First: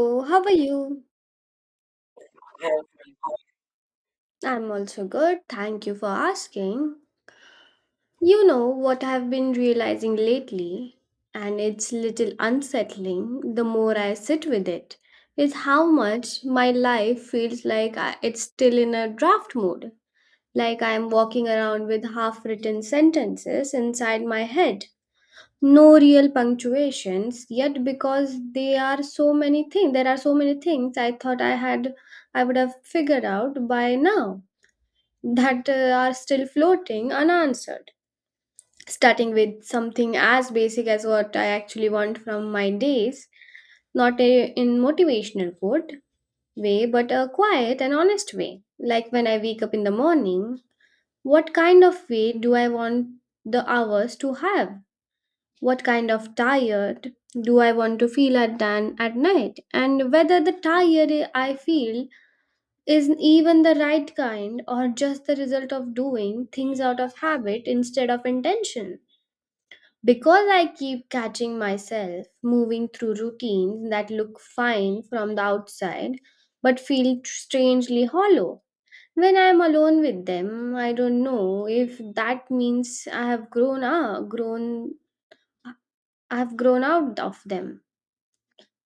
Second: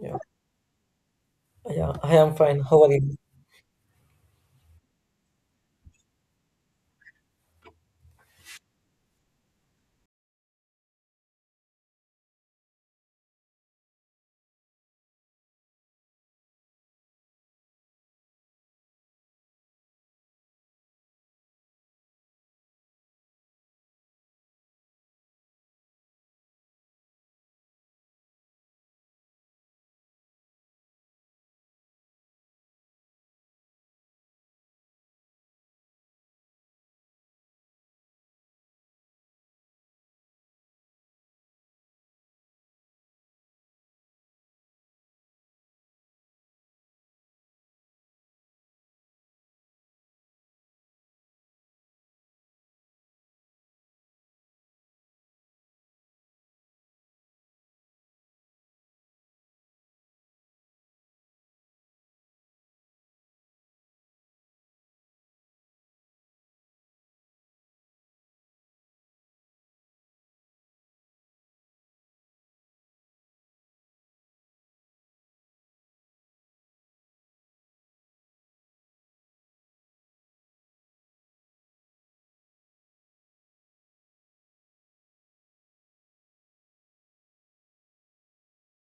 Yeah, how are you? yeah, I am fine. How are you? I'm also good. Thank you for asking. You know what I've been realizing lately, and it's little unsettling the more I sit with it, is how much my life feels like it's still in a draft mode. Like I'm walking around with half written sentences inside my head. No real punctuations, yet because they are so many things, there are so many things I thought I had, I would have figured out by now that are still floating unanswered. Starting with something as basic as what I actually want from my days, not a, in motivational quote way, but a quiet and honest way. Like when I wake up in the morning, what kind of way do I want the hours to have? What kind of tired do I want to feel at, at night? And whether the tired I feel is even the right kind or just the result of doing things out of habit instead of intention. Because I keep catching myself moving through routines that look fine from the outside but feel strangely hollow. When I am alone with them, I don't know if that means I have grown up, grown I have grown out of them,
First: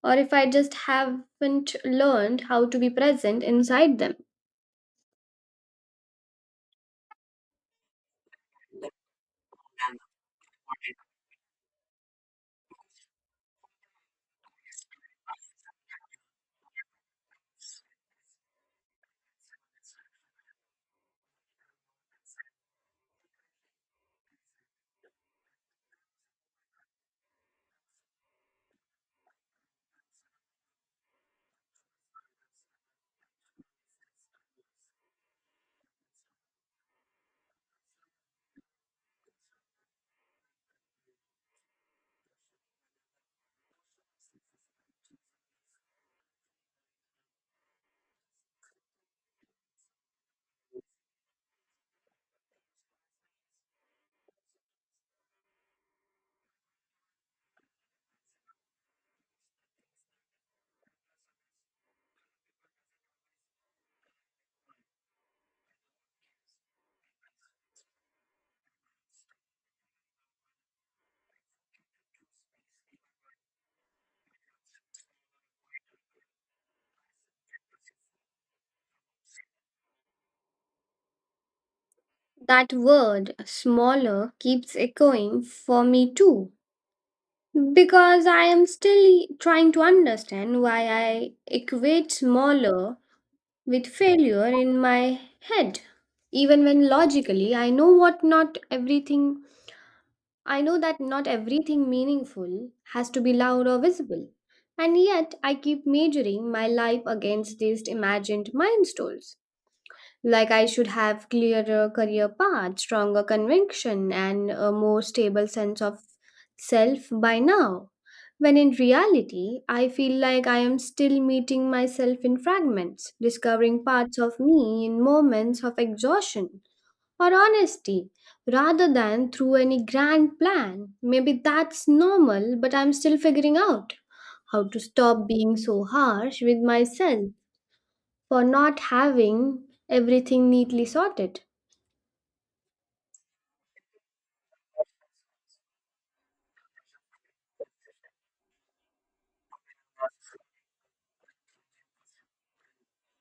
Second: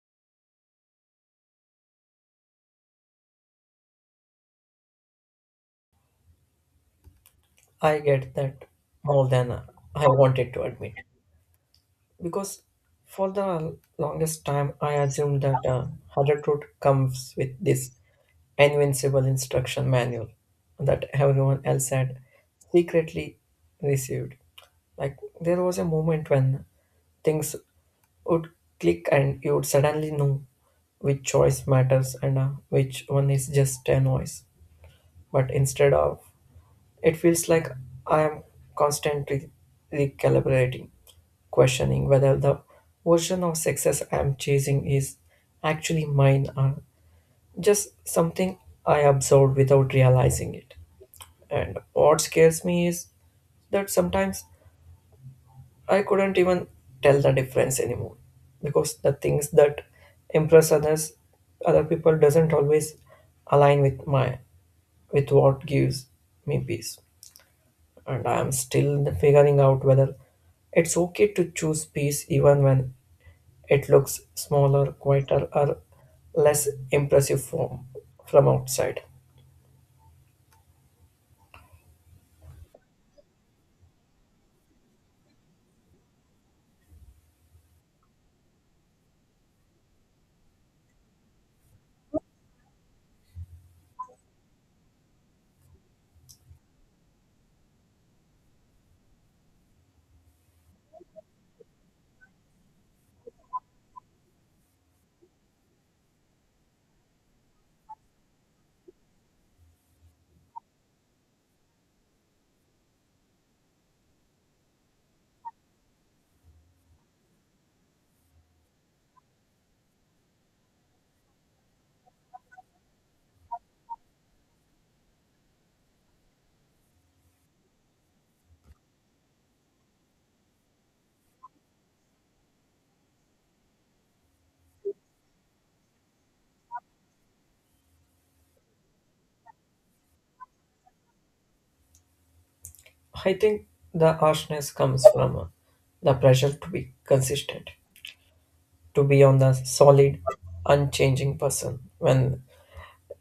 or if I just haven't learned how to be present inside them. I get that more than I wanted to admit. Because for the longest time, I assumed that harder truth comes with this invincible instruction manual that everyone else had secretly received. Like, there was a moment when things would click and you would suddenly know which choice matters and which one is just a noise. But instead of it feels like I am constantly recalibrating, questioning whether the version of success I am chasing is actually mine or just something I absorbed without realizing it. And what scares me is that sometimes I couldn't even tell the difference anymore because the things that impress others, other people doesn't always align with my with what gives me peace. And I am still figuring out whether it's okay to choose peace even when it looks smaller, quieter, or less impressive from outside. That word smaller keeps echoing for me too, because I am still trying to understand why I equate smaller with failure in my head. Even when logically I know that not everything meaningful has to be loud or visible. And yet I keep measuring my life against these imagined milestones. Like I should have clearer career path, stronger conviction, and a more stable sense of self by now. When in reality, I feel like I am still meeting myself in fragments, discovering parts of me in moments of exhaustion or honesty, rather than through any grand plan. Maybe that's normal, but I'm still figuring out how to stop being so harsh with myself for not having everything neatly sorted. I think the harshness comes from the pressure to be consistent, to be on the solid, unchanging person. When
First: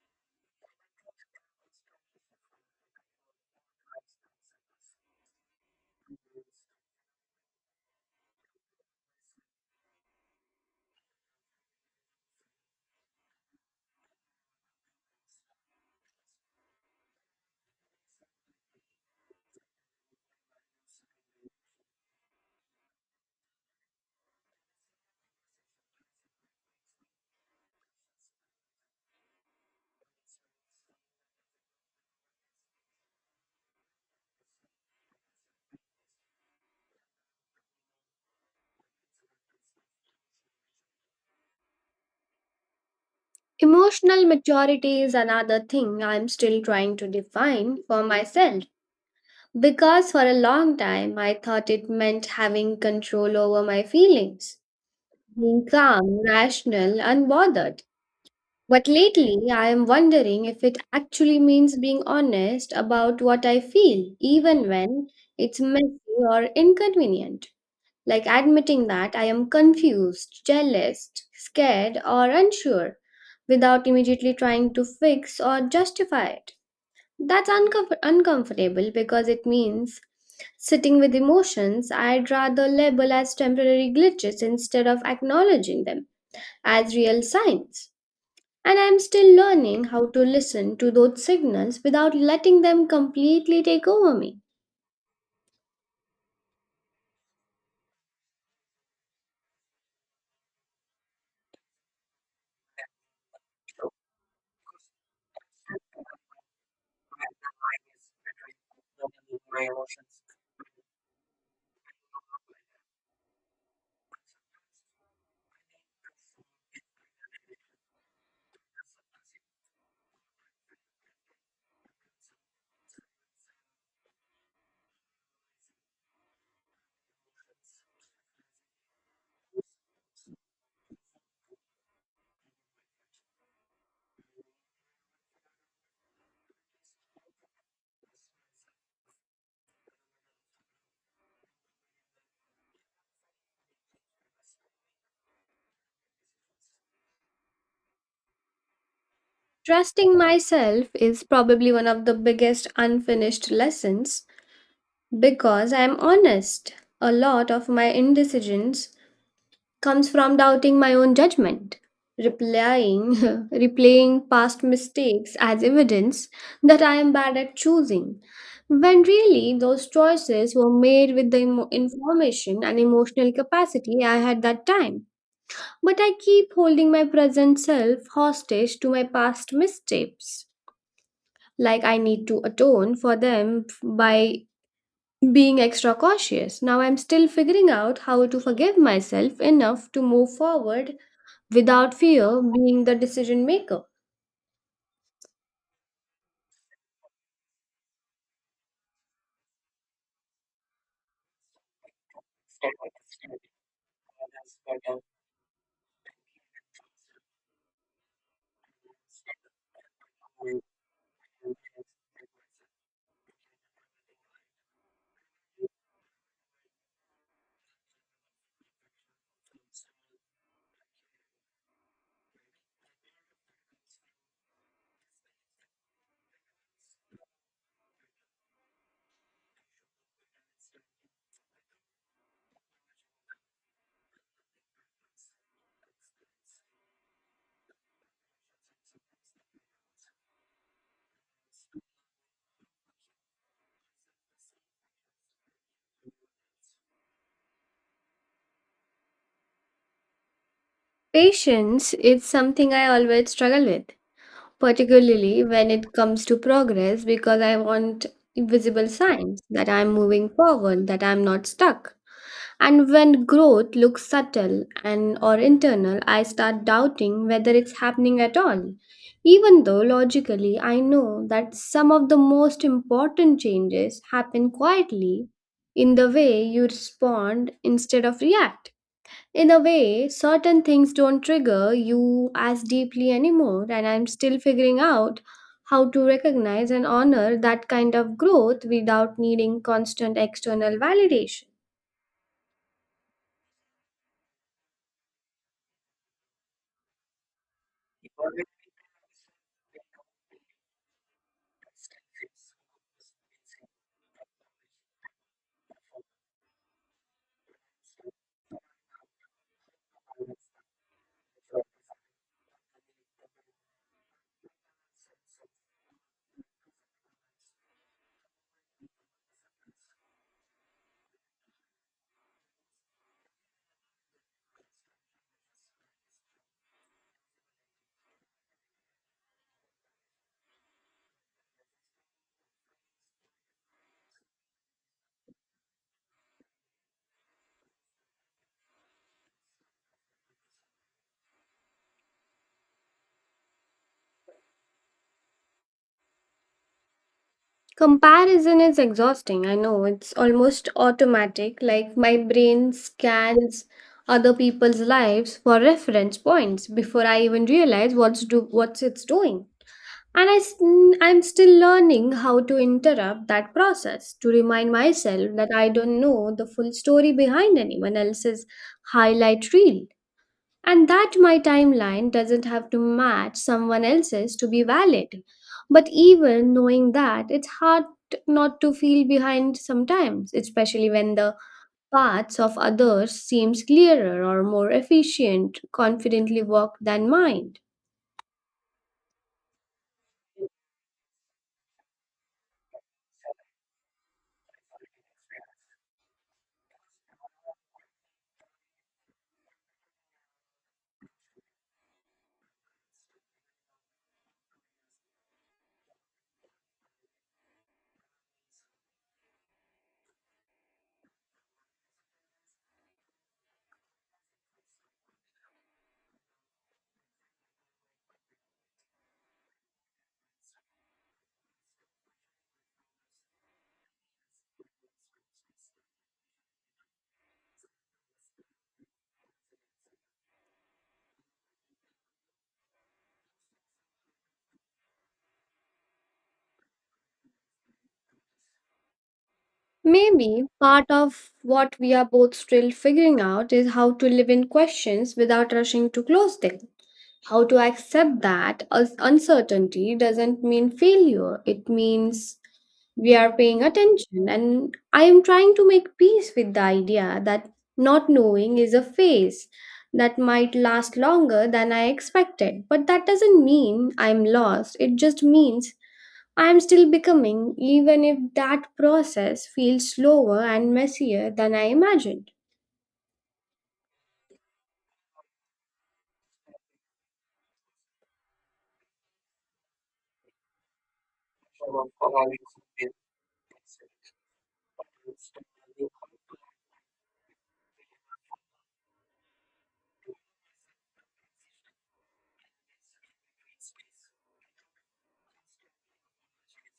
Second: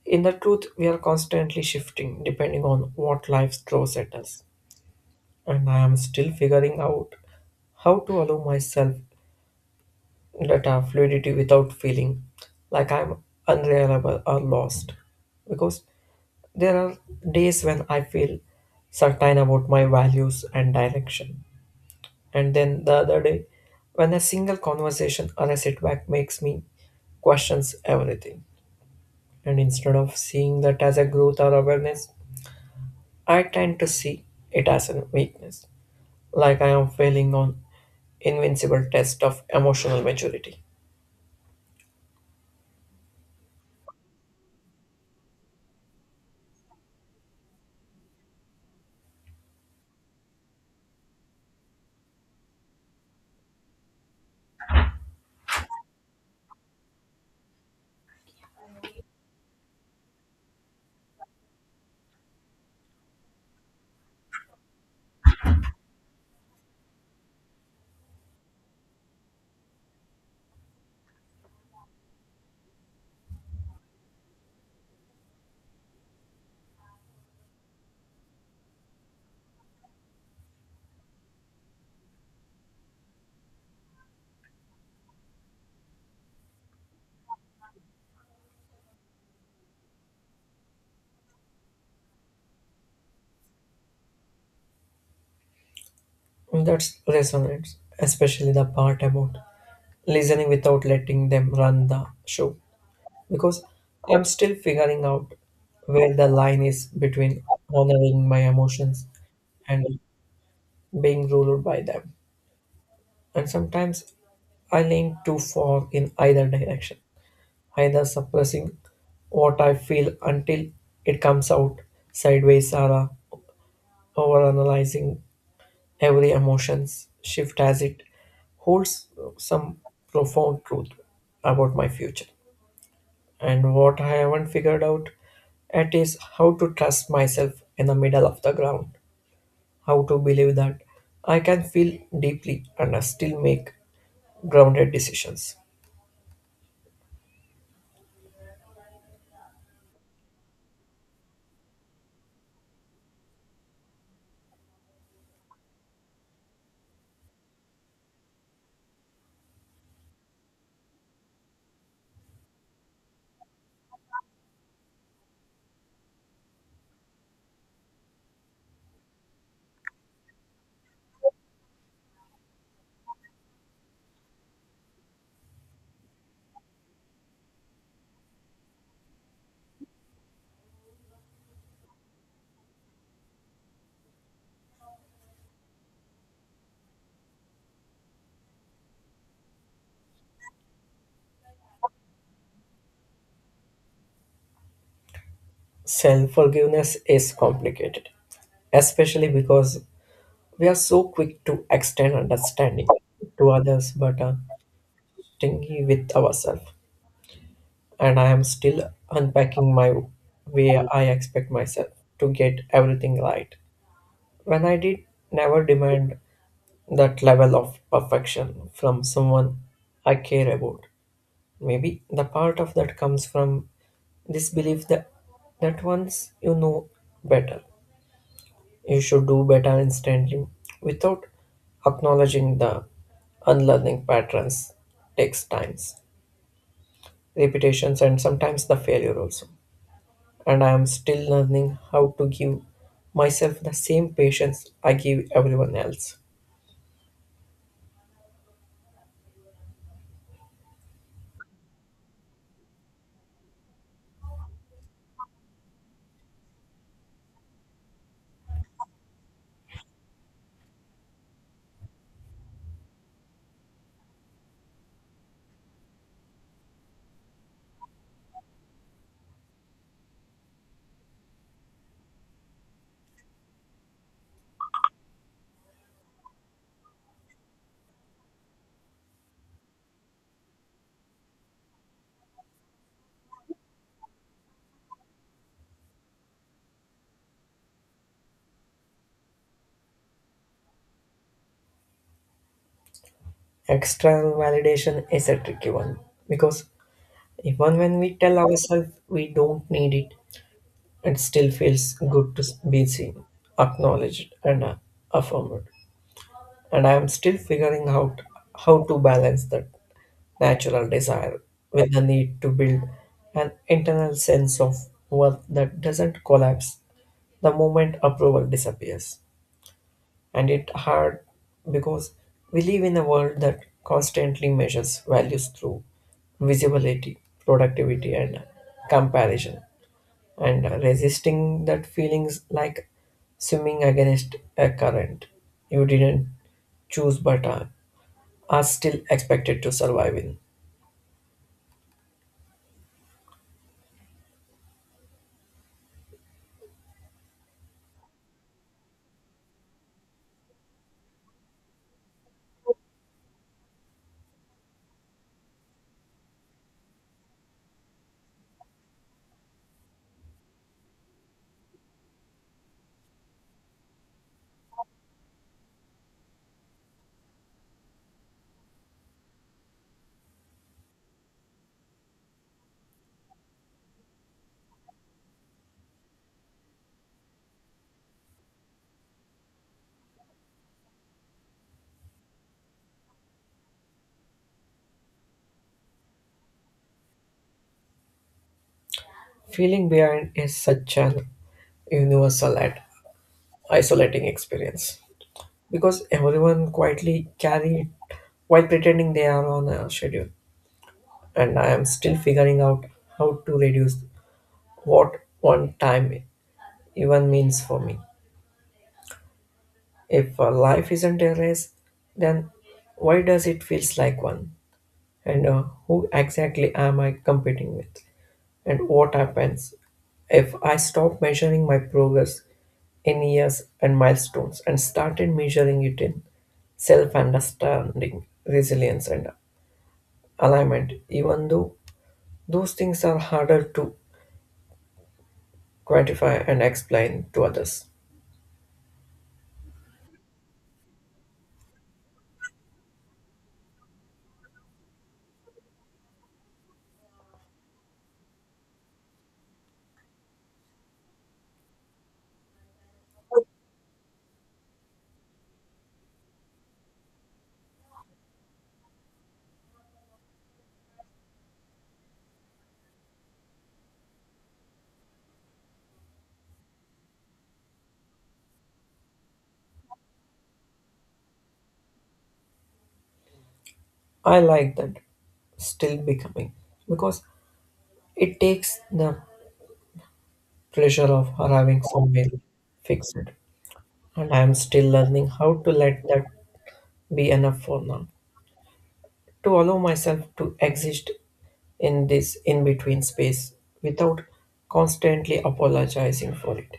in the truth, we are constantly shifting depending on what life throws at us. And I am still figuring out how to allow myself that fluidity without feeling like I'm unreliable or lost. Because there are days when I feel certain about my values and direction. And then the other day, when a single conversation or a setback makes me questions everything. And instead of seeing that as a growth or awareness, I tend to see it as a weakness. Like I am failing on invincible test of emotional maturity. Emotional maturity is another thing I'm still trying to define for myself, because for a long time I thought it meant having control over my feelings, being calm, rational, unbothered. But lately I am wondering if it actually means being honest about what I feel, even when it's messy or inconvenient. Like admitting that I am confused, jealous, scared, or unsure without immediately trying to fix or justify it. That's uncomfortable because it means sitting with emotions I'd rather label as temporary glitches instead of acknowledging them as real signs. And I'm still learning how to listen to those signals without letting them completely take over me. That resonates, especially the part about listening without letting them run the show. Because I'm still figuring out where the line is between honoring my emotions and being ruled by them. And sometimes I lean too far in either direction, either suppressing what I feel until it comes out sideways or overanalyzing every emotions shift as it holds some profound truth about my future. And what I haven't figured out at is how to trust myself in the middle of the ground. How to believe that I can feel deeply and still make grounded decisions. Trusting myself is probably one of the biggest unfinished lessons because I am honest. A lot of my indecisions comes from doubting my own judgment, replying, replaying past mistakes as evidence that I am bad at choosing, when really those choices were made with the information and emotional capacity I had that time. But I keep holding my present self hostage to my past missteps, like I need to atone for them by being extra cautious. Now I'm still figuring out how to forgive myself enough to move forward without fear being the decision maker. Self forgiveness is complicated, especially because we are so quick to extend understanding to others but are stingy with ourselves. And I am still unpacking my way I expect myself to get everything right. When I did never demand that level of perfection from someone I care about. Maybe the part of that comes from this belief that once you know better, you should do better instantly without acknowledging the unlearning patterns takes times, repetitions, and sometimes the failure also. And I am still learning how to give myself the same patience I give everyone else. Patience is something I always struggle with, particularly when it comes to progress, because I want visible signs that I'm moving forward, that I'm not stuck. And when growth looks subtle and or internal, I start doubting whether it's happening at all. Even though logically I know that some of the most important changes happen quietly in the way you respond instead of react. In a way, certain things don't trigger you as deeply anymore, and I'm still figuring out how to recognize and honor that kind of growth without needing constant external validation. External validation is a tricky one because even when we tell ourselves we don't need it, it still feels good to be seen, acknowledged, and affirmed. And I am still figuring out how to balance that natural desire with the need to build an internal sense of worth that doesn't collapse the moment approval disappears. And it hard because we live in a world that constantly measures values through visibility, productivity, and comparison, and resisting that feelings like swimming against a current you didn't choose but are still expected to survive in. Comparison is exhausting. I know it's almost automatic. Like my brain scans other people's lives for reference points before I even realize what's it's doing. And I'm still learning how to interrupt that process to remind myself that I don't know the full story behind anyone else's highlight reel, and that my timeline doesn't have to match someone else's to be valid. But even knowing that, it's hard not to feel behind sometimes, especially when the paths of others seems clearer or more efficient, confidently walked than mine. Feeling behind is such an universal and isolating experience because everyone quietly carry it while pretending they are on a schedule. And I am still figuring out how to reduce what one time even means for me. If life isn't a race, then why does it feels like one? And who exactly am I competing with? And what happens if I stop measuring my progress in years and milestones and started measuring it in self understanding, resilience, and alignment, even though those things are harder to gratify and explain to others. Maybe part of what we are both still figuring out is how to live in questions without rushing to close them. How to accept that as uncertainty doesn't mean failure, it means we are paying attention, and I am trying to make peace with the idea that not knowing is a phase that might last longer than I expected, but that doesn't mean I'm lost. It just means I am still becoming, even if that process feels slower and messier than I imagined. I like that still becoming because it takes the pressure of arriving somewhere fixed, and I am still learning how to let that be enough for now. To allow myself to exist in this in between space without constantly apologizing for it.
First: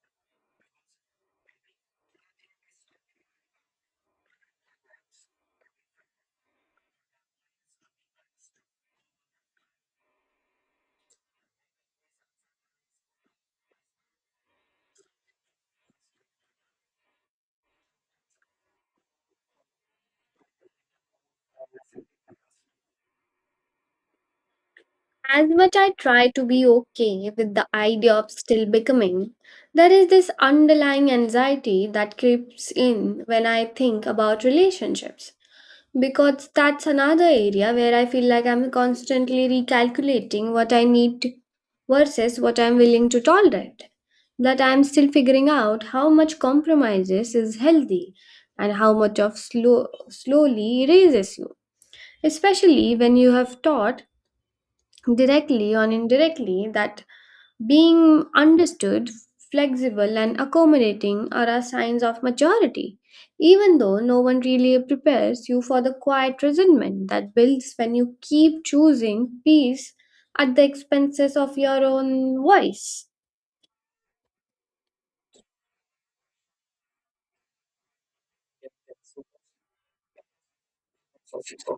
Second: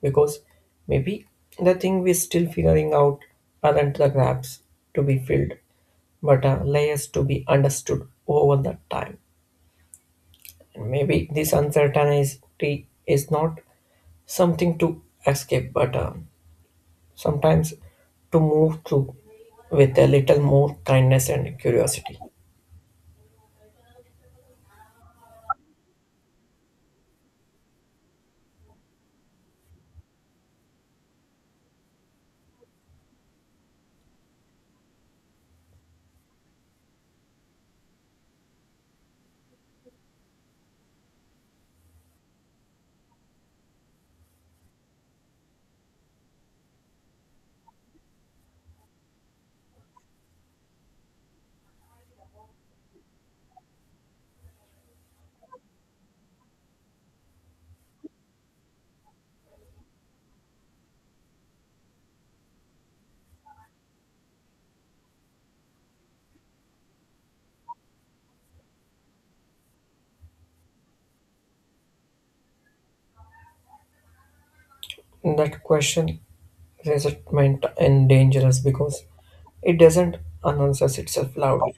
Because maybe the thing we're still figuring out aren't the gaps to be filled, but are layers to be understood over the time. And maybe this uncertainty is not something to escape, but sometimes to move through with a little more kindness and curiosity. As much I try to be okay with the idea of still becoming, there is this underlying anxiety that creeps in when I think about relationships. Because that's another area where I feel like I'm constantly recalculating what I need versus what I'm willing to tolerate. That I'm still figuring out how much compromises is healthy and how much of slowly erases you. Especially when you have taught directly or indirectly that being understood, flexible, and accommodating are our signs of maturity, even though no one really prepares you for the quiet resentment that builds when you keep choosing peace at the expenses of your own voice. That question resentment is dangerous because it doesn't announces itself loudly.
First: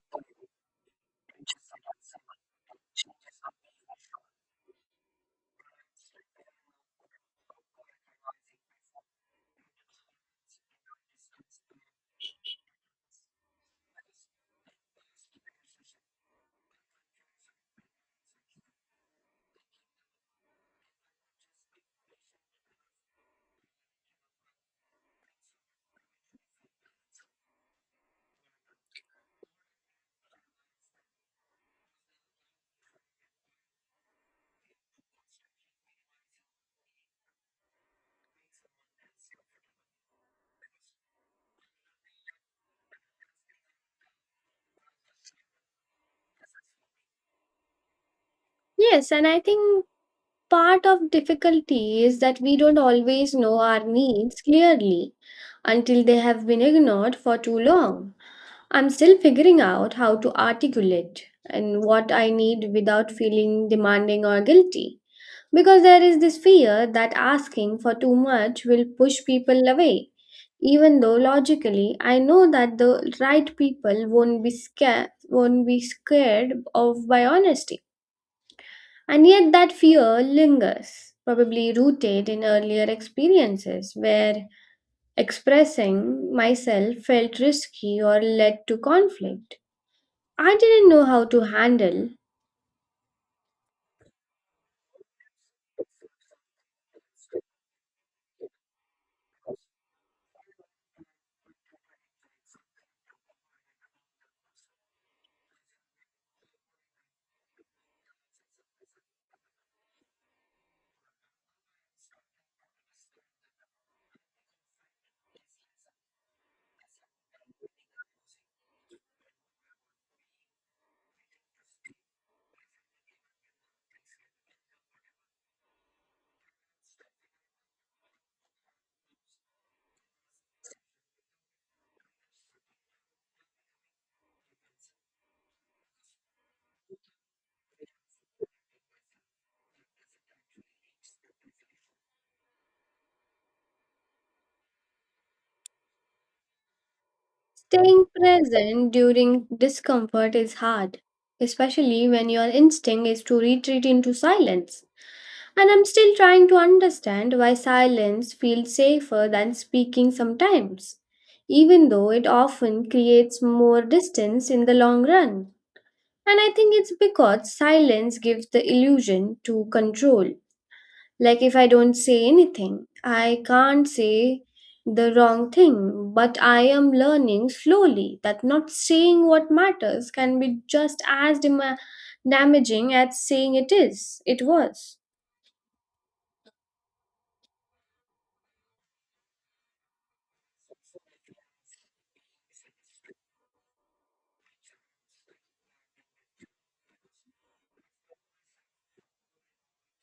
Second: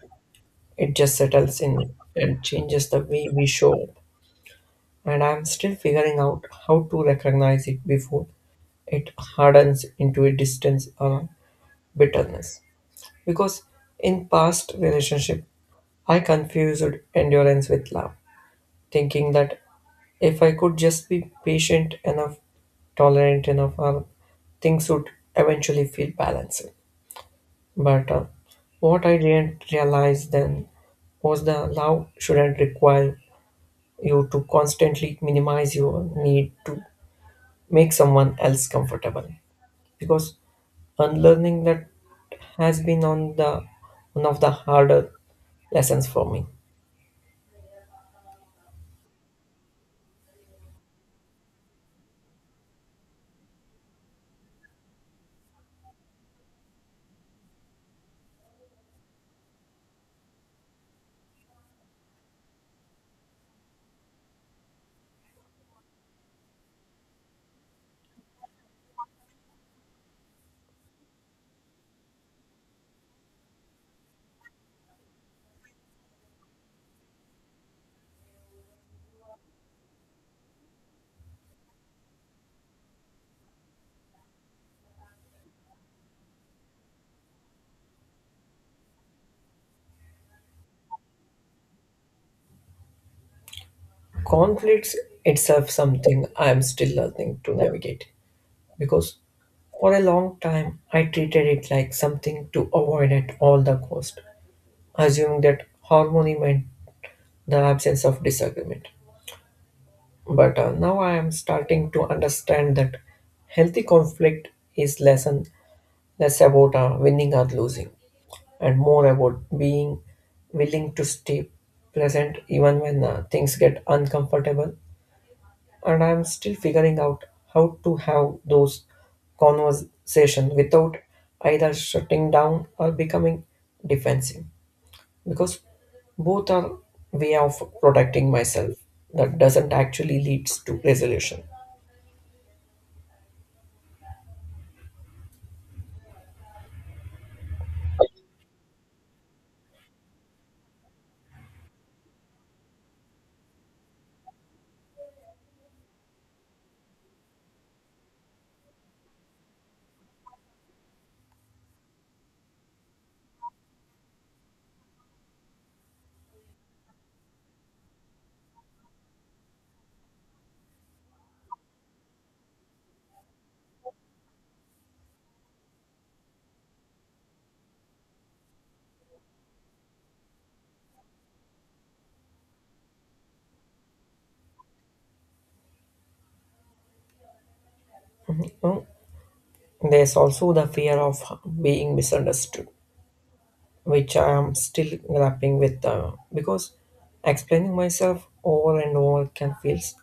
It just settles in and changes the way we show up. And I'm still figuring out how to recognize it before it hardens into a distance or bitterness. Because in past relationship, I confused endurance with love, thinking that if I could just be patient enough, tolerant enough, or things would eventually feel balanced. But what I didn't realize then was the love shouldn't require you to constantly minimize your need to make someone else comfortable. Because unlearning that has been on the one of the harder lessons for me. Yes, and I think part of difficulty is that we don't always know our needs clearly until they have been ignored for too long. I'm still figuring out how to articulate and what I need without feeling demanding or guilty. Because there is this fear that asking for too much will push people away, even though logically I know that the right people won't be scared of by honesty. And yet that fear lingers, probably rooted in earlier experiences where expressing myself felt risky or led to conflict. I didn't know how to handle. Conflicts itself something I am still learning to navigate because for a long time I treated it like something to avoid at all the cost, assuming that harmony meant the absence of disagreement. But now I am starting to understand that healthy conflict is less and less about winning or losing, and more about being willing to stay present even when things get uncomfortable. And I am still figuring out how to have those conversations without either shutting down or becoming defensive. Because both are way of protecting myself that doesn't actually leads to resolution. Staying present during discomfort is hard, especially when your instinct is to retreat into silence. And I'm still trying to understand why silence feels safer than speaking sometimes, even though it often creates more distance in the long run. And I think it's because silence gives the illusion to control. Like if I don't say anything, I can't say the wrong thing, but I am learning slowly that not saying what matters can be just as dema damaging as saying it was. Now, there's also the fear of being misunderstood which I am still grappling with because explaining myself over and over can feels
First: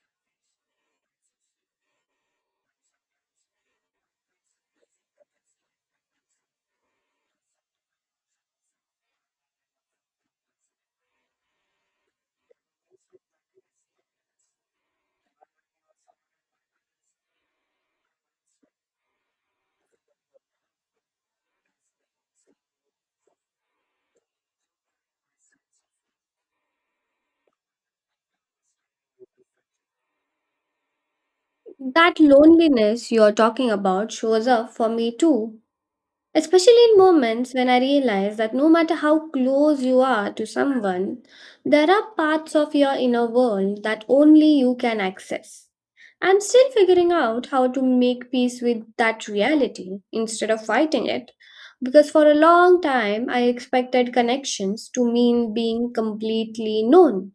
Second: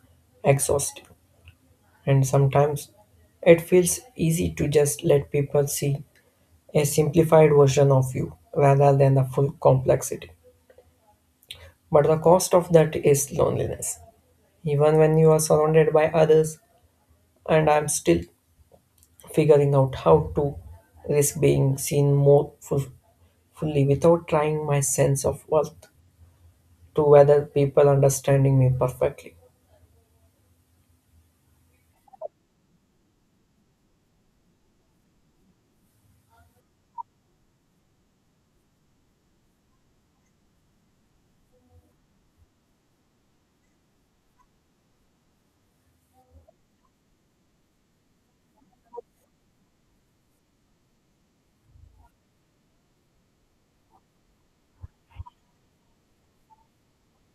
exhausting and sometimes it feels easy to just let people see a simplified version of you rather than the full complexity, but the cost of that is loneliness even when you are surrounded by others, and I'm still figuring out how to risk being seen fully without trying my sense of worth to whether people understanding me perfectly. That loneliness you're talking about shows up for me too, especially in moments when I realize that no matter how close you are to someone, there are parts of your inner world that only you can access. I'm still figuring out how to make peace with that reality instead of fighting it. Because for a long time, I expected connections to mean being completely known.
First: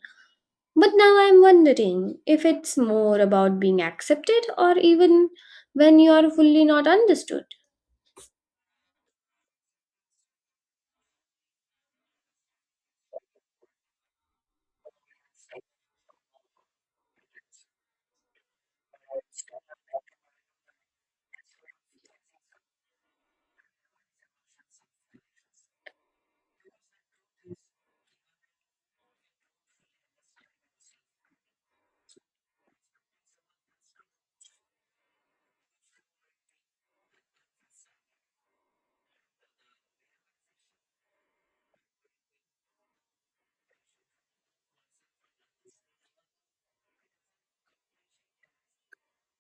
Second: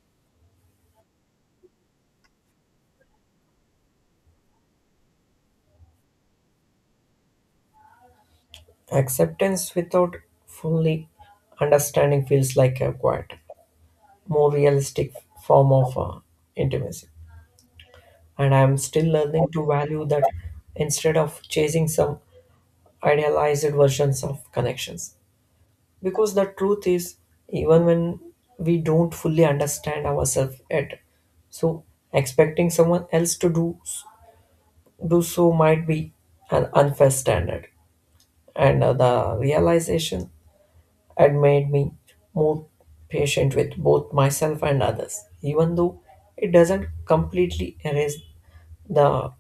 But now I'm wondering if it's more about being accepted or even when you are fully not understood. Acceptance without fully understanding feels like a quiet more realistic form of intimacy and I am still learning to value that instead of chasing some idealized versions of connections. Because the truth is, even when we don't fully understand ourselves yet, so expecting someone else to do so might be an unfair standard. And the realization had made me more patient with both myself and others, even though it doesn't completely erase the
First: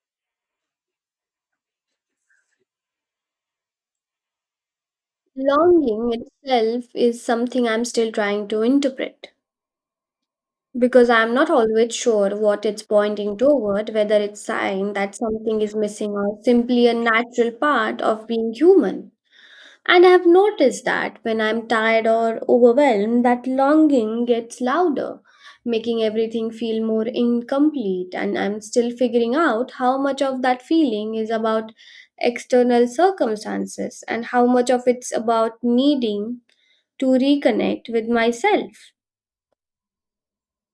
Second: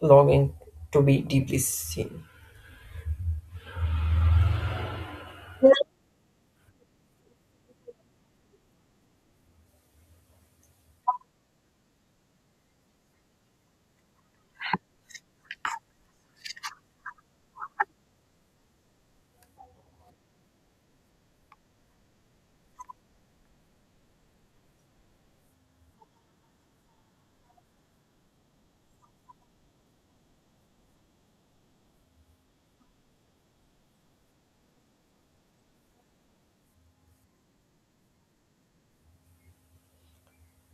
longing to be deeply seen. Longing itself is something I'm still trying to interpret, because I'm not always sure what it's pointing toward, whether it's sign that something is missing or simply a natural part of being human. And I've noticed that when I'm tired or overwhelmed, that longing gets louder, making everything feel more incomplete. And I'm still figuring out how much of that feeling is about external circumstances and how much of it's about needing to reconnect with myself.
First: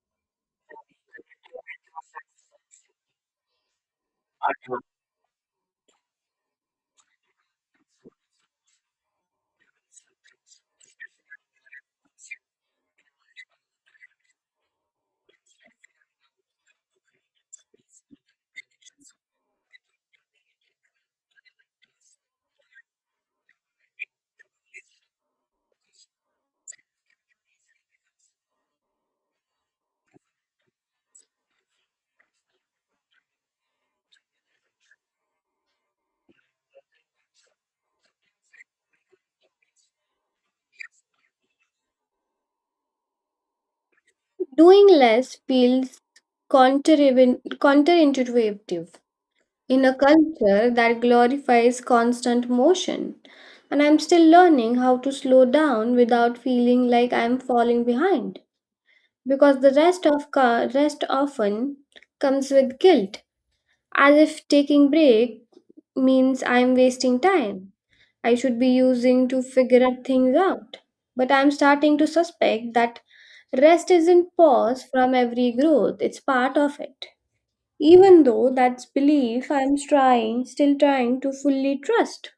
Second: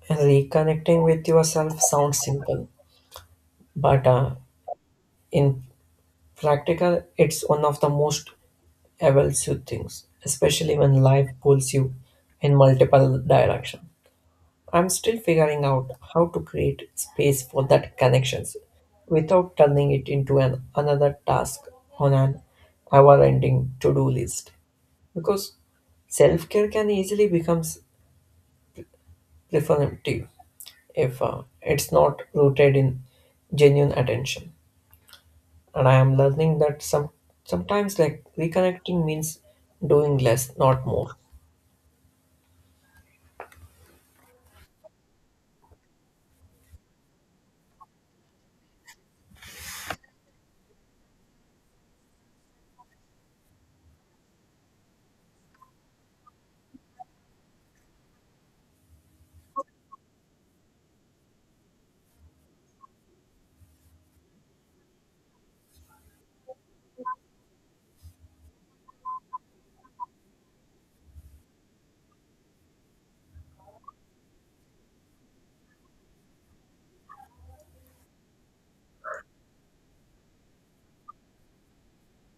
Reconnecting with yourself sounds simple, but in practical, it's one of the most elusive things, especially when life pulls you in multiple directions. I'm still figuring out how to create space for that connections without turning it into an another task on an ever-ending to-do list. Because self-care can easily become performative if it's not rooted in genuine attention. And I am learning that sometimes like reconnecting means doing less, not more. Doing less feels counterintuitive in a culture that glorifies constant motion. And I'm still learning how to slow down without feeling like I'm falling behind, because the rest of rest often comes with guilt, as if taking break means I'm wasting time. I should be using to figure out things out. But I'm starting to suspect that rest isn't pause from every growth, it's part of it. Even though that's belief I'm still trying to fully trust.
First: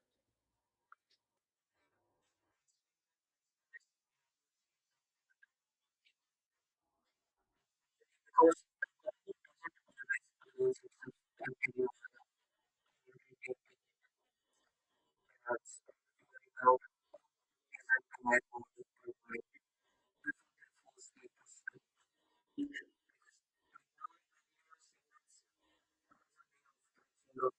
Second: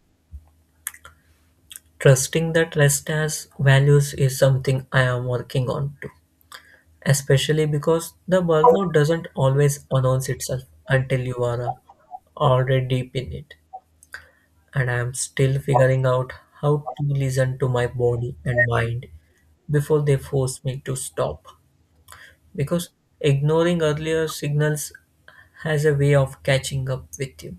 Trusting that rest has values is something I am working on too, especially because the burnout doesn't always announce itself until you are already deep in it. And I am still figuring out how to listen to my body and mind before they force me to stop. Because ignoring earlier signals has a way of catching up with you.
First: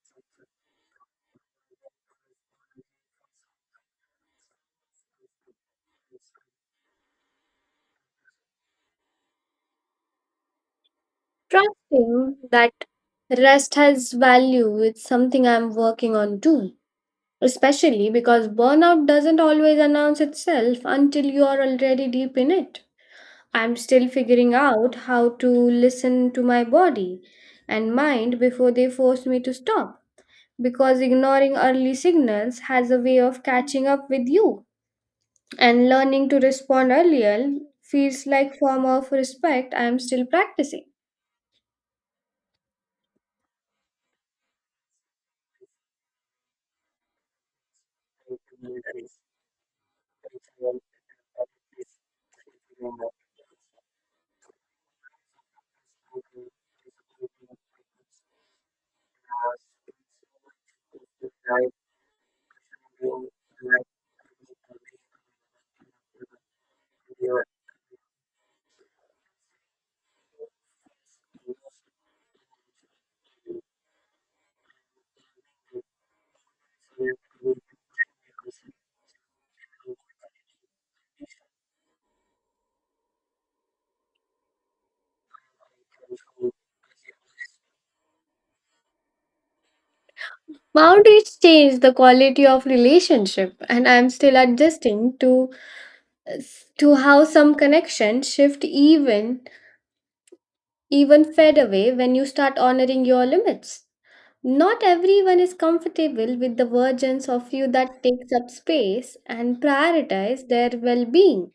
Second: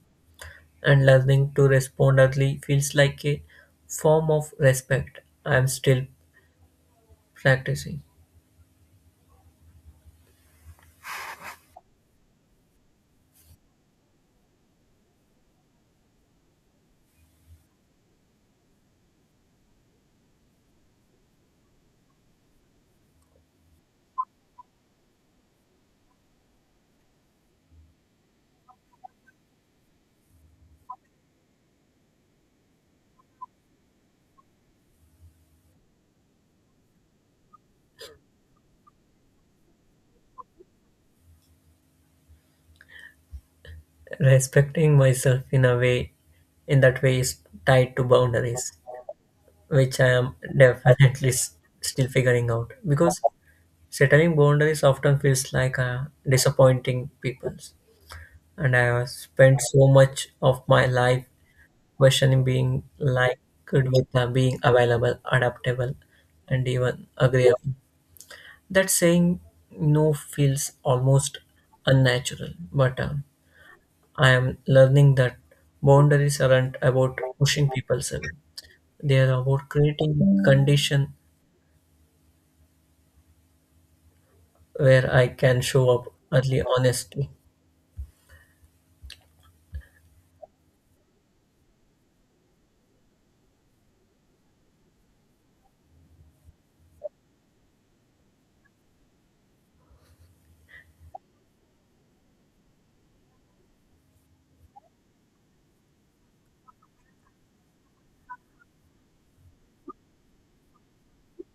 And learning to respond early feels like a form of respect. I am still practicing. Trusting that rest has value is something I'm working on too. Especially because burnout doesn't always announce itself until you are already deep in it. I'm still figuring out how to listen to my body and mind before they force me to stop. Because ignoring early signals has a way of catching up with you. And learning to respond earlier feels like form of respect I am still practicing. Respecting myself in a way, in that way, is tied to boundaries, which I am definitely still figuring out because settling boundaries often feels like disappointing people. And I have spent so much of my life questioning being like, liked with being available, adaptable, and even agreeable. That saying no feels almost unnatural, but I am learning that boundaries aren't about pushing people away. They are about creating a condition where I can show up early honestly. Boundaries change the quality of relationship and I am still adjusting to how some connections shift even fade away when you start honoring your limits. Not everyone is comfortable with the versions of you that takes up space and prioritize their well-being.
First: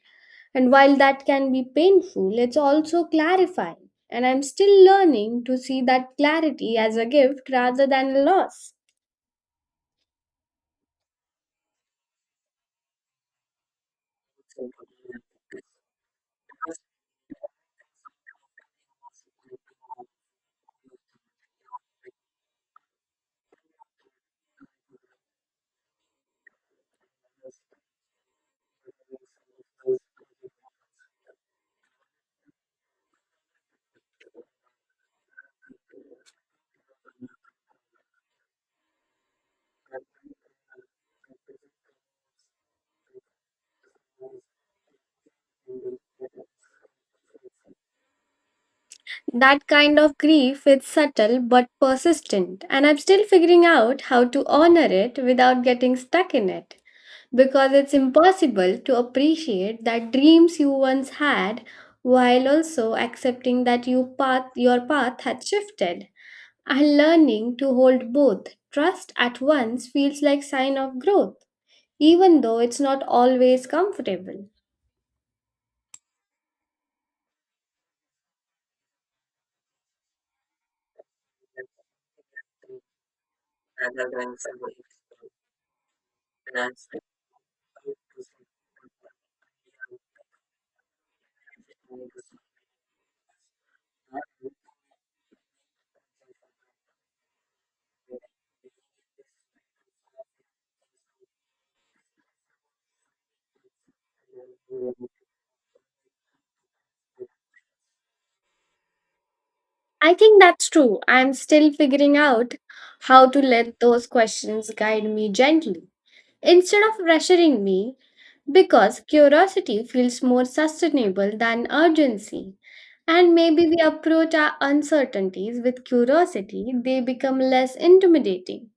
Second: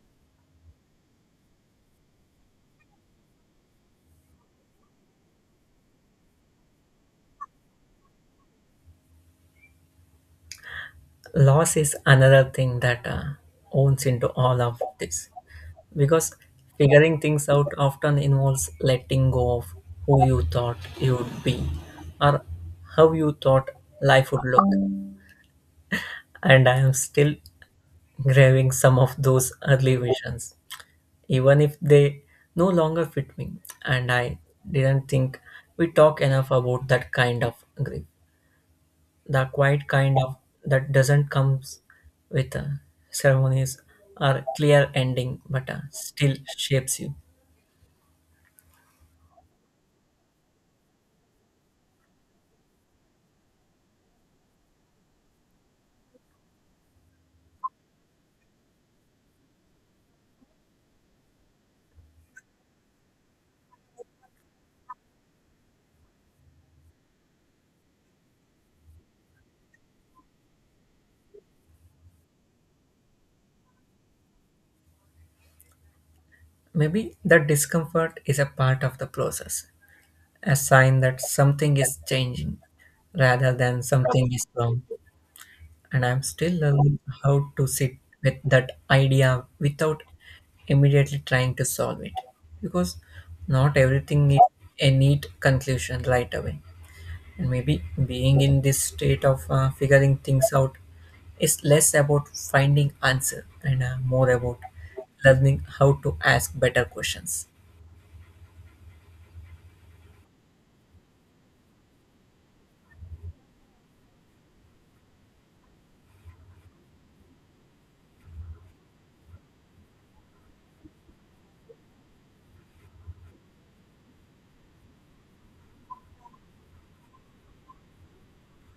And while that can be painful, it's also clarifying. And I'm still learning to see that clarity as a gift rather than a loss. Loss is another thing that owns into all of this because figuring things out often involves letting go of who you thought you would be or how you thought life would look, and I am still grabbing some of those early visions, even if they no longer fit me. And I didn't think we talk enough about that kind of grief, the quiet kind of that doesn't comes with ceremonies or clear ending, but still shapes you. That kind of grief is subtle but persistent, and I'm still figuring out how to honor it without getting stuck in it. Because it's impossible to appreciate that dreams you once had while also accepting that your path had shifted, and learning to hold both trust at once feels like sign of growth, even though it's not always comfortable. Maybe that discomfort is a part of the process, a sign that something is changing rather than something is wrong. And I'm still learning how to sit with that idea without immediately trying to solve it because not everything is a neat conclusion right away, and maybe being in this state of figuring things out is less about finding answer and more about learning how to ask better questions. I think that's true. I'm still figuring out how to let those questions guide me gently instead of pressuring me, because curiosity feels more sustainable than urgency. And maybe we approach our uncertainties with curiosity, they become less intimidating,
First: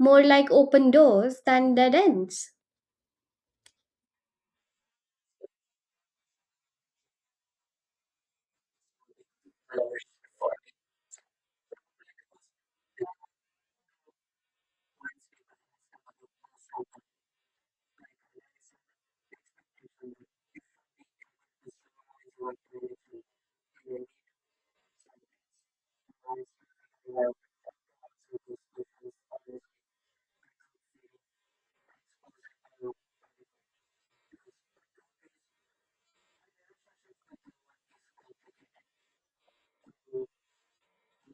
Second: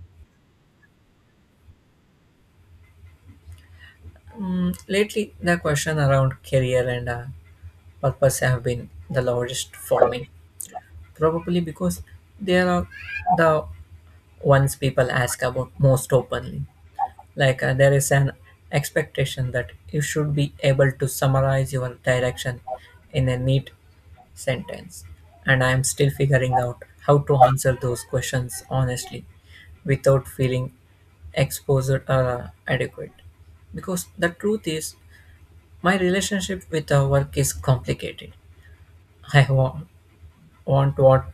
more like open doors than dead ends. Mm, lately the question around career and purpose have been the largest for me. Probably because they are the ones people ask about most openly. Like there is an expectation that you should be able to summarize your direction in a neat sentence. And I am still figuring out how to answer those questions honestly without feeling exposed or adequate. Because the truth is, my relationship with our work is complicated. I wa- want what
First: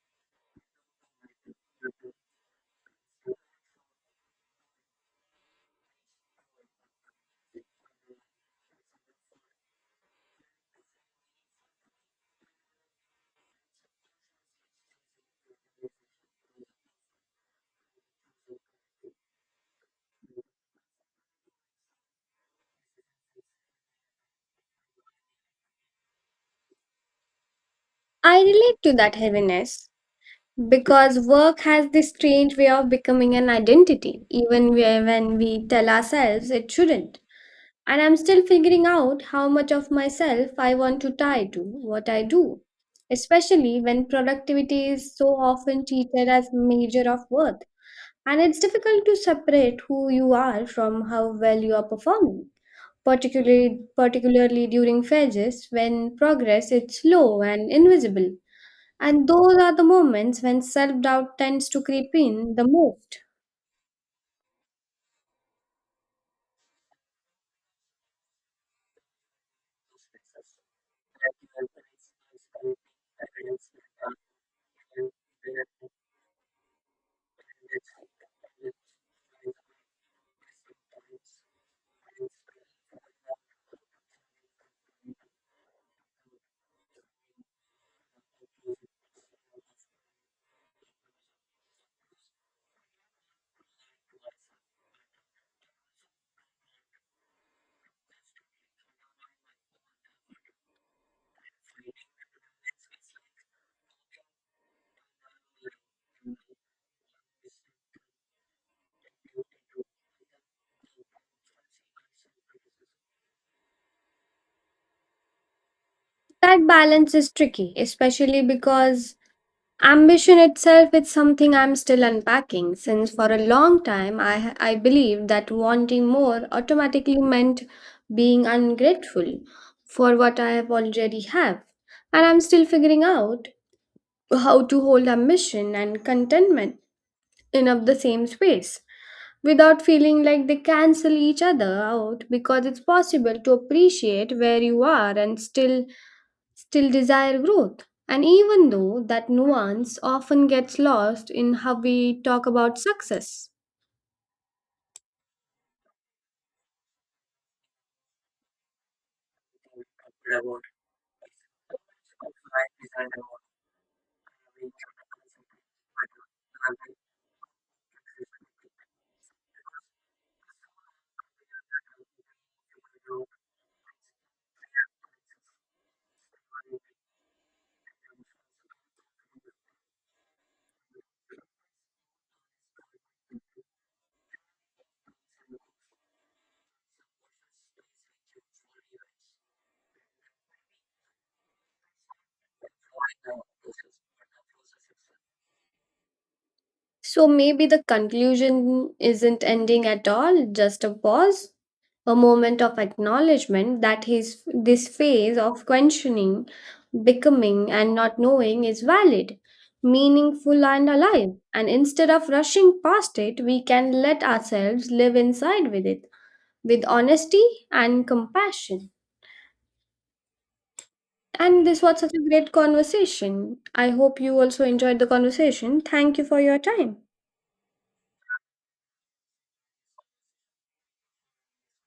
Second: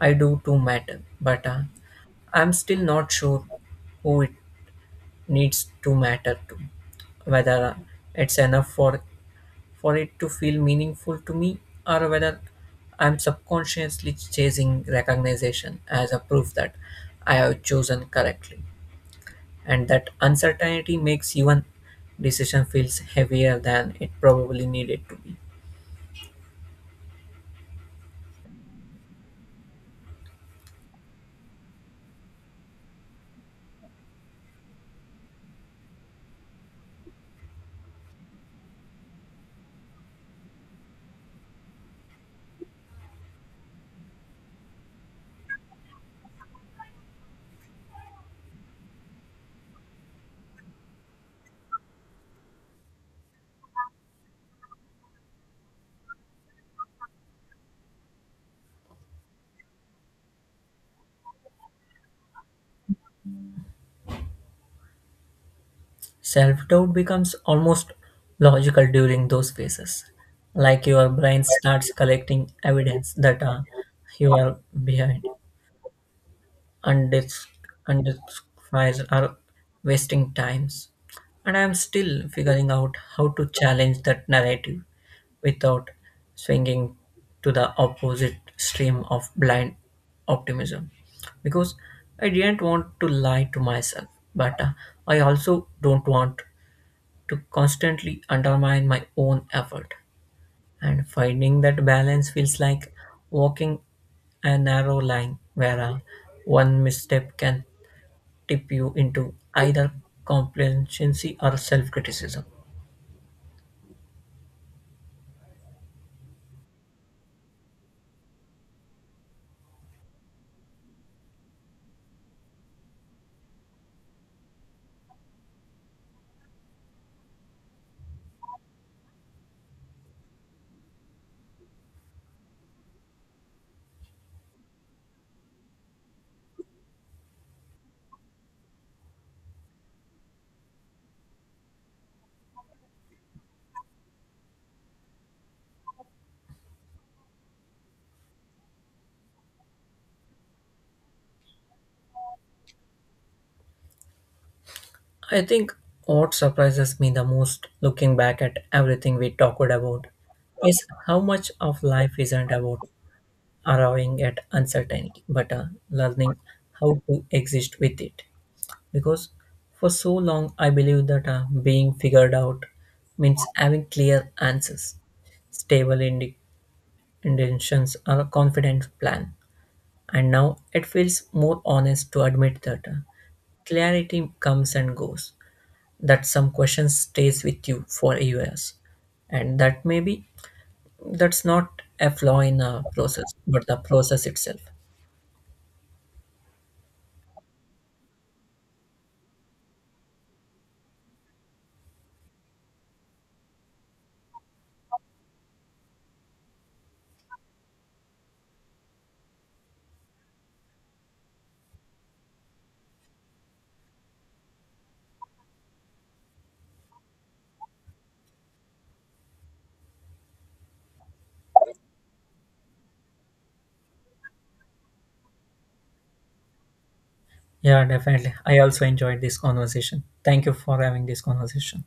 I do to matter, but I'm still not sure who it needs to matter to, whether it's enough for it to feel meaningful to me, or whether I'm subconsciously chasing recognition as a proof that I have chosen correctly. And that uncertainty makes even decision feels heavier than it probably needed to be. I relate to that heaviness because work has this strange way of becoming an identity, even when we tell ourselves it shouldn't. And I'm still figuring out how much of myself I want to tie to what I do, especially when productivity is so often treated as measure of worth. And it's difficult to separate who you are from how well you are performing, particularly during phases when progress is slow and invisible. And those are the moments when self doubt tends to creep in the most. Self doubt becomes almost logical during those phases. Like your brain starts collecting evidence that you are behind, undis- unjustified, or wasting times. And I am still figuring out how to challenge that narrative without swinging to the opposite stream of blind optimism. Because I didn't want to lie to myself, but I also don't want to constantly undermine my own effort. And finding that balance feels like walking a narrow line where one misstep can tip you into either complacency or self criticism. That balance is tricky, especially because ambition itself is something I'm still unpacking, since for a long time I believed that wanting more automatically meant being ungrateful for what I have already have. And I'm still figuring out how to hold ambition and contentment in of the same space, without feeling like they cancel each other out, because it's possible to appreciate where you are and still desire growth, and even though that nuance often gets lost in how we talk about success. I think what surprises me the most looking back at everything we talked about is how much of life isn't about arriving at uncertainty, but learning how to exist with it. Because for so long I believed that being figured out means having clear answers, stable indi- intentions, or a confident plan. And now it feels more honest to admit that clarity comes and goes, that some question stays with you for years, and that maybe that's not a flaw in a process, but the process itself. So maybe the conclusion isn't ending at all, just a pause, a moment of acknowledgement that his this phase of questioning, becoming and not knowing is valid, meaningful and alive. And instead of rushing past it, we can let ourselves live inside with it with honesty and compassion. And this was such a great conversation. I hope you also enjoyed the conversation. Thank you for your time. Yeah, definitely. I also enjoyed this conversation. Thank you for having this conversation.